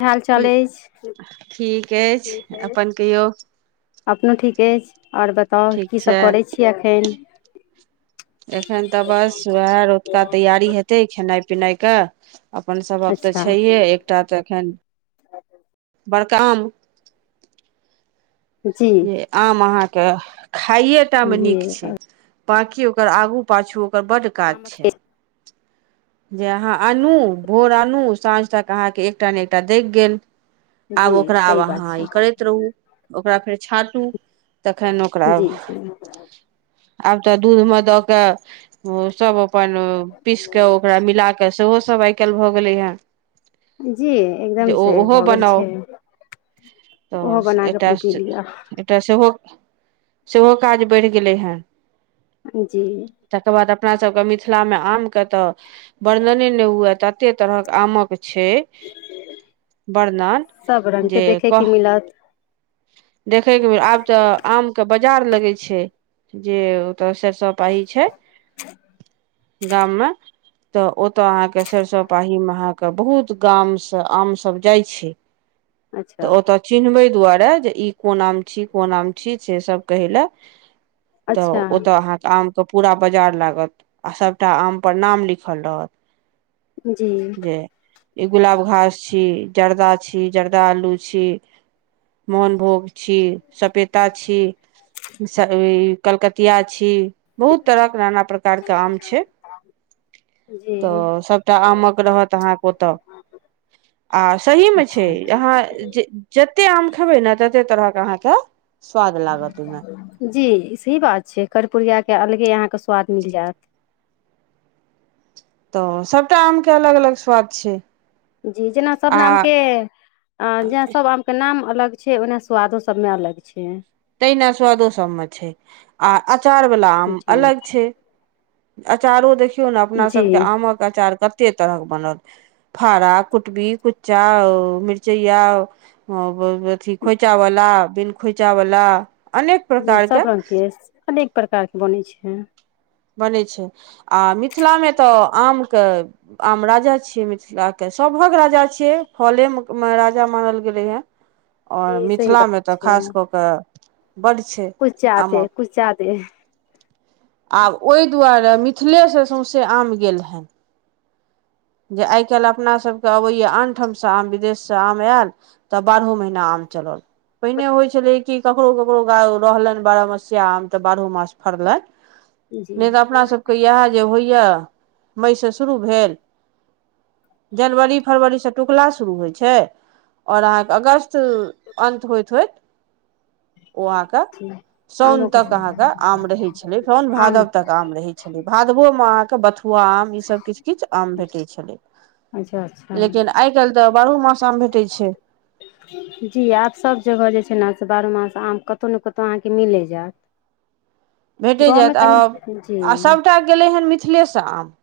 की हाल चाल अछि ठीक ठीक अछि ठीक अई अपन कहियौ अपनो ठीक अछि आओर बताउ ठीक छै कीसभ करै छियै एखन एखन तऽ बस उएह रतुका तैयारी हेतै खेनाइ पिनाइ के अपन सभक तऽ अच्छा छैहे एकटा तऽ एखन बड़का आम जी जे आम अहाँके खाइए टा मे जी नीक छै बाँकि ओकर आगू पाछू ओकर बड काज छै आमक जे अहाँ आनू भोर आनू साँझ तक अहाँके एकटा ने एकटा दगि गेल आब जी ओकरा आब सही बात अहाँ छै ई करैत रहू ओकरा फेर छाँटू तखैन ओकरा जी जी आब तऽ दूध मे दऽ के सब अपन पीस के ओ मिला के सेहो सभ आइ काल्हि भऽ गेलै हेँ जी जे एकदम ओ से ओहो भऽ गेल बनाउ छै ओहो तऽ बना कऽ एकटा अपन पी लिअ तऽ सेहो सेहो काज बढ़ि गेलै हँ त जी तकर बाद अपना सबके मिथिलामे आमके तऽ वर्णने ने हुए तते तरहक आमक छै बरनन सब रंग के जे देखे कह के मिलत देखयके आब तऽ आमके बाजार लगै छै जे त सरसो पाही छै गाम मे तऽ ओ ओतऽ अहाँके सरिसो पाही मे अहाँके बहुत गाम से आम सब जाइ छै तऽ अच्छा ओतऽ चिन्हबै दुआरे ई कोन आम छी कोन आम छी से सब कहै ल तऽ अच्छा ओ त आंहा के आम के पूरा बजार लागत आ सबटा आम पर नाम लिखल रहत जी जे ई गुलाब घास छी जर्दा छी जर्दा आलू छी मोहनभोग छी सपेता छी कलकतिया छी बहुत तरहक नाना प्रकारके आम छै जी तऽ सभटा आमक रहत अहाँके ओतऽ आ सही मे छै अच्छा यहाँ जे जते आम खेबै ने तते तरहक अहाँके स्वाद लागत ओहिमे जी सही बात छै कर्पूरियाके अलगे अहाँके स्वाद मिल जायत तऽ सभटा आम के अलग अलग स्वाद छै जी जेना सब नामके आ जेना सभ आमके नाम अलग छै ओहिना स्वादो सभमे अलग छै तहिना स्वादो सब मे छै आ अचार वला आम जी अलग छै अँचारो देखियौ ने अपनासभके जी आमक अचार कतेक तरहक बनल फारा कुटबी कुच्चा ओ मिरचइआ हं ब ब अथी खोईंचा वला बिन खोईंचा वला जी सब रंग के अनेक प्रकार के बनैत छै बनै छै आ मिथिलामे तऽ आमके आम राजा छियै मिथिला के सभक राजा छियै फले मे राजा मानल गेले हे आओर जी सही मिथिलामे बात तऽ खास कऽ कऽ बड्ड छै कु्छ ज्यादे आमक [inaudible] आब ओहि दुआरे मिथिलेसँ सौसे आम गेल हँ जे आइ काल्हि अपनासभके अबैया आन ठामसँ आम विदेशसँ आम आयल तऽ बारहो महीना आम चलल पहिने होइ छले की ककरो ककरो रहलनि बारहमस्या आम ते बारहो मास फरलनि जी नहि तऽ अपनासभके इएह जे होइए मइसँ शुरू भेल जनवरी फरवरीसँ टुकला शुरू होइ छै आओर अहाँके अगस्त अन्त होइत होइत ओ अहाँके जी साोन आमोके तक अहाँके आम रहै छलै साोन आम भादव तक आम रहै छलै भादो कदबो में अहाँ के बथुआ आम ई सब किछ किछ आम भेटै छले अच्छा अच्छा लेकिन आइ काल्हि तऽ बारहो मास आम भेटै छै जी आब सभ जगह जे छै ने से बारहमास आम कतहु ने कतहु अहाँकेँ मिले जायत भेटै गाँवमे जायत आ कनि आ जी सभटा गेलै हन मिथिलेसँ आम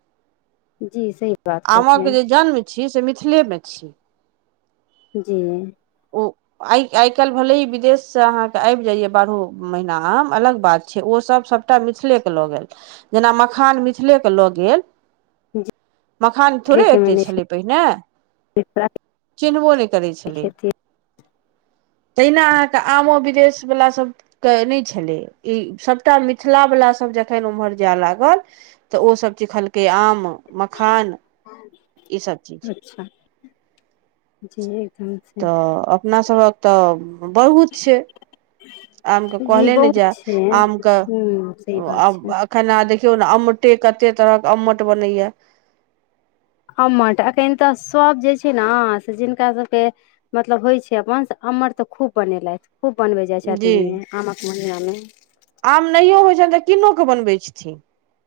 जी सही बात आमाँक कहलियै जे जन्म छी से मिथिलेमे छी जी ओ आइ आइ काल्हि भेलै ह विदेशसँ अहाँके आबि जाइए बारहो महीना आम अलग बात छै ओ सब सब सभटा मिथिलेके लऽ गेल जेना मखान मिथिलेके लऽ गेल मखान जी थोड़े के एते मैनेज छलै पहिने [unintelligible] चिन्हबो नहि करै छलै खेती तहिना अहाँके आमो विदेश वला सभ के नहि छलै ई सभटा मिथिलावलासभ जखन ओम्हर जाय लागल तऽ ओसब चीखलकै आम मखान ईसभ चीज अच्छा जी एकदम से तऽ अपनासभक तऽ बहुत छै आमक जी कहले ने बहुत जा छै आमक हूँ सही बात छै आब आब खेना देखियौ ने अमटे कते तरहक आमट बनैया अम्मट एखैन तऽ सब जे छै ने से जिनका सबके मतलब होइ छै अपन से अम्मट तऽ खूब बनेलथि खूब बनबे जाइ छै अ जी मे आमक महिना मे आम नहियो होइत छनि तऽ कीनोक क बनबैत छथिन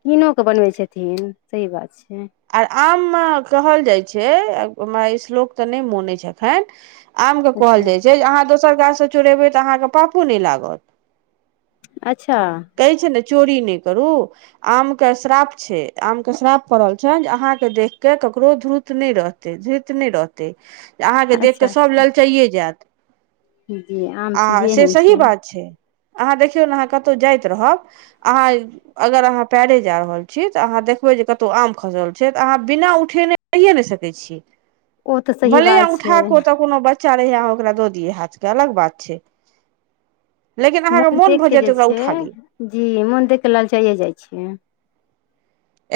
कीनोकेऽ बनबै छथिन सही बात छै आर आममे कहल जाइत छै हमरा श्लोक तऽ नहि मोन अईछ एखन आमके कहल अच्छा जाइत छै जे अहाँ दोसर गाछसँ चोड़ेबै तऽ अहाँके पापो नहि लागत अच्छा कहै छै ने चोरी नहि करू आम के श्राप छै आम के श्राप पड़ल छनि जे अहाँके देख के ककरो ध्रुत नहि रहत धइत नहि रहतै अहाँके देख कऽ अच्छा सभ ललचाइए जायत जी आम आ चीजे से एहन सही बात छै अहाँ देखियौ ने अहाँ कतहु जाइत रहब आंहां अगर अहाँ पैरे जा रहल छी तऽ अहाँ देखबै जे कतहु आम खसल छै तऽ अहाँ बिना उठेने रहिए नहि सकैत छी ओ तऽ सही भले आंहा बात छै उठा क ओतऽ कोनो बच्च ईच्छा रहैया ओकरा द दिय हाथ के अलग बात छै लेकिन अहाँके मोन देख भऽ के जाइया जे ओकरा छै उठा ली जी मोन देख के लालचाइए जाइ छियै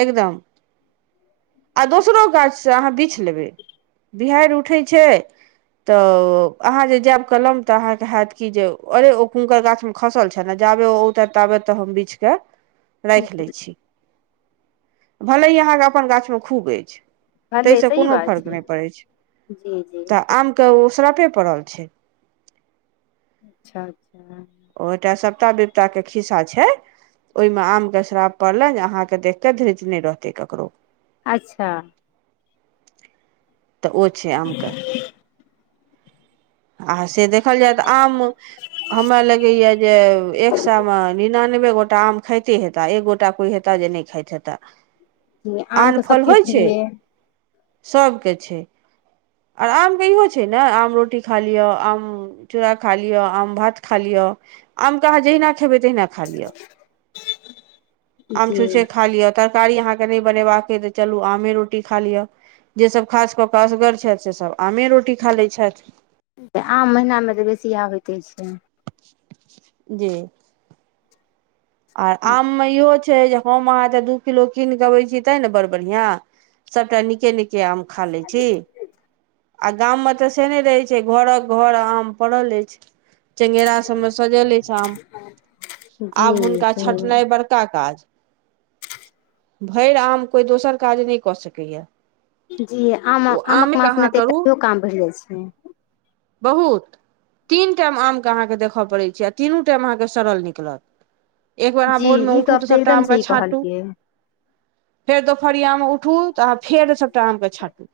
एकदम आ दोसरो गाछसँ अहाँ बिछि लेबै बिहारि उठै छै तऽ अहाँ जे जायब कलम तऽ अहाँके हैत कि जे अरे ओ हुनकर गाछमे खसल छलै जाबे औतै ताबे तऽ हम बिछके राखि जी लै छी भल ह अहाँके अपन गाछमे खूब अछि भले ताहिसँ सही कोनो बात फर्क छै नहि पड़ैत छै जी जी तऽ आमके ओ सराफे पड़ल छै अच्छा ओटा सपटा विपताके खिस्सा छै ओहिमे आमके श्राप पड़लनि जे अहाँकेँ देख कऽ धृत नहि रहतै ककरो अच्छा तऽ ओ छै आमके आ से देखल जाय तऽ आम हमरा लगैया जे एक सावा मे निनानबे गोटा आम खाइते हेता एक गोटा कोई हेता जे नहि खाइत हेता ज आम आन तऽ फल सबके होइ छै प्रिय है सभके छै आर आम के इहो छै ने आम रोटी खा लिअ आम चूड़ा खालिअ आम भात खा लिअ आमके अहाँ जहिना खेबै तहिना खा लिअ आम जी छुच्छे खा लिअ तरकारी अहाँ केँ नहि बनेबाक अइ तऽ चलू आमे रोटी खा लिअ जेसभ खास कऽ कऽ असगर छथि सेसभ आमे रोटी खा लैत छथि आम महिनामे तऽ बेसी इहै होयते छै जी आ आम मे इहो छै हम अहाँ त दू किलो कीन के अबै छीयै ते ने बड़ बढ़ियां सबटा निके निक के आम खा लै छी आ गाम मे तऽ से नहि रहै छै घरक घर आम पड़ल अछि चेंगेरा सब मे सजल अछि छै आम आब जी हुनका छटनाइ सही बड़का काज भरि आम कोइ दोसर काज नहि कऽ सकैए जी आम ओ आमक आमेके मासमे अहाँ तऽ करू एकओ काम बढ़ि जाइ छै बहुत तीन टाम आमके अहाँके देखय पड़ैत छै आ तीनू टाइम अहाँके सड़ल निकलत एक बेर अहाँ जी भोर मे ई उठू गप तऽ सभटा एकदम आमके सही छाँटू कहलियै फेर दोपहरियामे उठू तऽ अहाँ फेर सभटा आमके छाँटू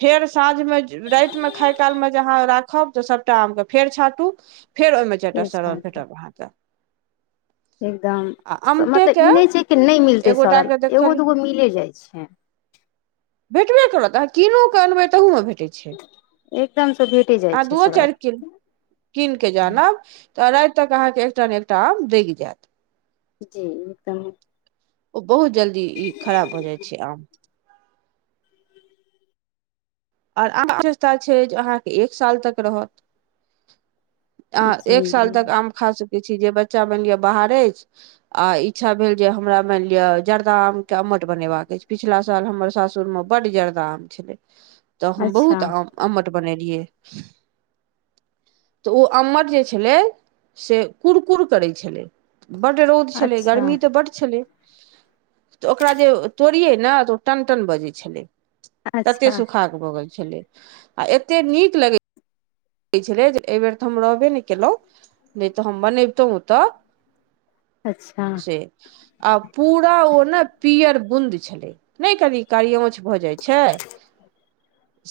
फेर साँझ मे राति मे खाय काल मे जे अहाँ राखब तऽ सभ सभटा आमके फेर छाँटू फेर ओहि मे चारिटा से छै सरल भेटत अहाँके एकदम आ अमटेके मतलब ई नहि छै कि नहि एक मिलतै सड़ल गोटाके एगो देखल दूगो मिले जाइ छै भेटबे करत अहाँ कीनो के अनबै तहू मे भेटे छै एकदमसँ भेटे जाइ आ छै दूओ सड़ल चारि किल कीन के जे जानब तऽ राति तक अहाँके एकटा ने एकटा आम दगि जायत जी एकदम ओ बहुत जल्दी ई खराब भऽ जाइ छै आम आर आम वस्ता छै जे अहाँके एक साल तक रहत अहा जी एक साल जी तक आम खा सकै छी जे बच्चा मानि लिअ बाहर अछि आ इच्छा भेल जे हमरा मानि लिअ जर्दा आम के आमट बनेबाक अछि पिछला साल हमर सासुर मे बड जर्दा आम छलै तऽ हम बहुत अच्छा आम आमट बनेलियै तऽ ओ अम्मट जे छलै से कुरकुर करै छलै बड्ड रौद छलै अच्छा गर्मी तऽ बड छलै तऽ ओकरा जे तोड़िये ने तऽ ओ टनटन बजै छलै तते अच्छा सुूखा भगेल छलै आ एते नीक लगै कहै छलै जे एहि बेेर तऽ हम रहबे नहि केलहुँ नहि तऽ हम बनैबतहुँ ओतऽ अच्छा से आ पूरा ओ ने पियर बुंद छलै नहि कनि कारी औच भऽ जाइ छै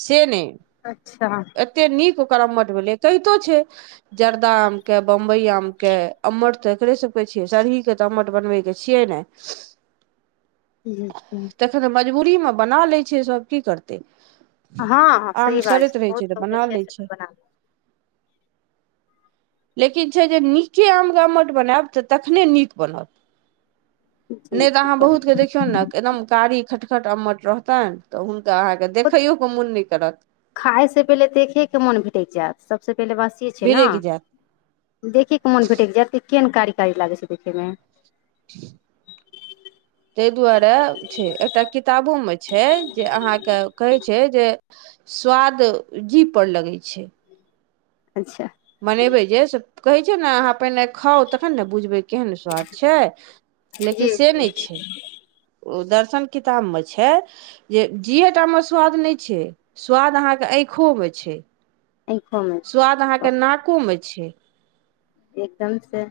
से नहि अच्छा एते नीक ओकर अम्मट भेलै कहितो छै जर्दा आम के बम्बई आम के अम्माठ त सब छिय सरही के तऽ अम्मट बनबै के छियै नै [inaudible] [inaudible] तेखन मजबूरी में बना लै छै सभ की करतै हँ हँ आम सही बात छै सड़ैत रहै बहुत तऽ बना बिय लै छै बना [unintelligible] लेकिन छै जे नीके आम के अम्मट बनायब तऽ तखने नीक बनत जी नहि तऽ अहाँ एकदम बहुत के देखियौ ने एकदम कारी खटखट अम्मट रहतैनि तऽ हुनका अहाँके बहुत देखैयो के मुन नहि करत खाय से पहिले देखे के मोन भेटै जायत सभसे पहिले बात ई छै ने भिरैक जायत देखे के मोन भेटैक जायत कि केहन कारी कारी लागै छै देखैमे [inaudible] [inaudible] तै दुआरे छै एकटा किताबो मे छै जे अहाँ के कहै छै जे स्वाद जी पर लगै छै अच्छा बनेबे जे से कहै छै ने आहाँ पहिने खाउ तखन ने बुझबै केहन स्वाद छैय लेकिन जी से नहि जी छै ओ दर्शन किताब मे छै जे जिय्टा मे स्वाद नहि छै स्वाद अहाँ के आँखो मे छै आँखोमे स्वाद आहाँ के नाको मे छै एकदम से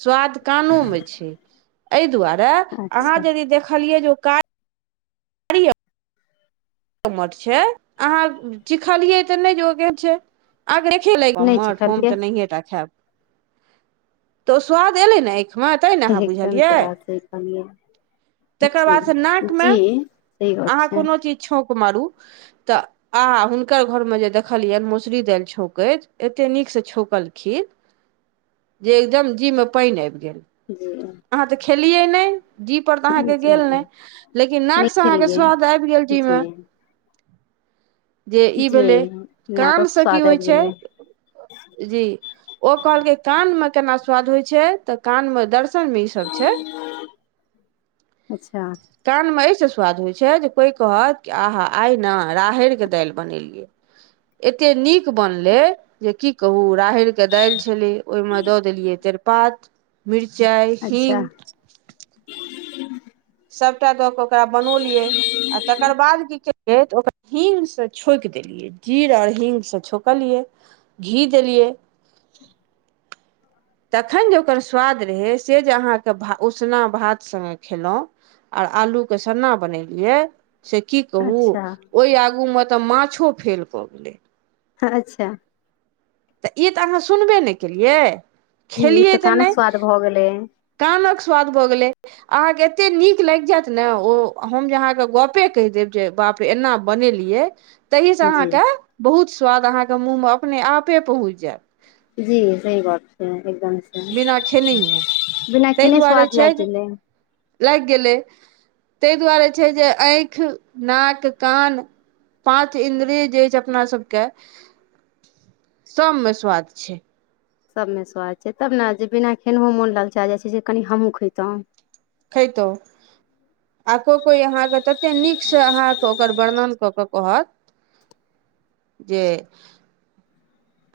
स्वाद कानोमे छै एहि दुआरे अहाँ अच्छा यदि देखलियै जे का अम्मठ छै आहाँ चिखलियै तऽ नहि ओ केहन छै आ देख ल नहि छै कहलियै तऽ नहिटा खायब तऽ स्वाद एलै ने एक एकदम से बात सही कहलियै [unintelligible] [inaudible] तकर जी बादसँ नाकमे जी सही गप अहाँ छै कोनो चीज छौक मारू तऽ आ हुनकर घरमें जे देखलियैनि मौसुरी दालि छौंकैत एते नीक से छौंकलखिन जे एकदम जी मे पानि आबि गेल जी अहाँ तऽ खेलियै नहि जीप पर तऽ अहाँके गेल नहि लेकिन नाक स अहाँ के खेलियै स्वाद आबि गेल जी जीमे जे ई जी भेलै काम नाकक से की स्वाद होइ आबि छै गेलै जी ओ कहलकै कान मे केना स्वाद होइ छै तऽ कान मे दर्श [unintelligible] अच्छा [unintelligible] कानमे एहिसँ स्वाद होइ छै जे कोइ कहत आहा आइ ने राहैड़के दालि बनेलियै एते नीक बनलै जे की कहू राहैड़ के दालि छलै ओहिमे दऽ देलियै तेरपात मिरचाइ अच्छा हिंग सभटा दऽ कऽ ओकरा बनौलियै आ तकर बाद की के तै ओकरा हींग से छोक देलियै जीर ओर हिंग से छौंकलियै घी देलियै [inaudible] तखन जे ओकर स्वाद रहै से जे अहाँके उसना भात संगे खेलहुँ आर आलू के सन्ना बनेलियै से की कहू अच्छा ओहि आगू मे तऽ माछो फेल कऽ गेलै अच्छा तऽ ई तऽ अहाँ सुनबे नहि केलियै जी इ तऽ कानक स्वाद भए गेले कामक स्वाद भऽ गेलै अहाँ केँ एतेक नीक लागि जायत ने ओ हम जे अहाँ के गपे कहि देब जे बाप एना बनेलियै तहि से जी अहाँके बहुत स्वाद अहाँके मुँह मे अपने आपे पहुँच जायत जी सही बात छै एकदम बिना खेनैहे से बिना ताहि केेने दुआरे स्वाद छै लागि जे गेलै लागि गेलै ताहि दुआरे छै जे आँखि नाक कान पाँच इन्द्रिय जे छै अपना सबके सभ मे स्वाद छै सबमे स्वाद छै तब ने जे बिना खेनहो मोन लग जाइ छै कनी हमहहुँ खैतहुँ खेतौ आ कोइ कोइ अहाँके तते नीकसँ अहाँके ओकर वर्णन कऽ के कहत जे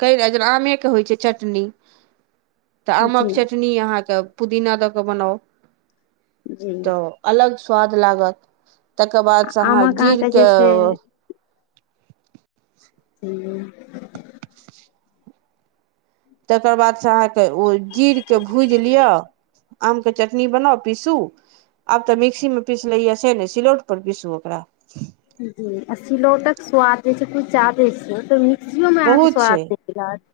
कए जेना आमेके होइ छै चटनी तऽ जी आमक चटनी अहाँके पुदीना दऽ के बनाउ जी तऽ अलग स्वाद लागत तकर बादसँ अहाँ आमक अहाँके जे जीरके छै हू तकर बादसँ अहाँके ओ जीरकेँ भूजि लिअ आम के चटनी बनाउ पीसू आब तऽ मिक्सी मे पीसलेय से ने सिलौट पर पीसू ओकरा जी आ सिलौट के स्वाद जे छै कुछ जाादे छै त मिक्सियो मे अहाँ के बहुत छै स्वाद दे य [inaudible]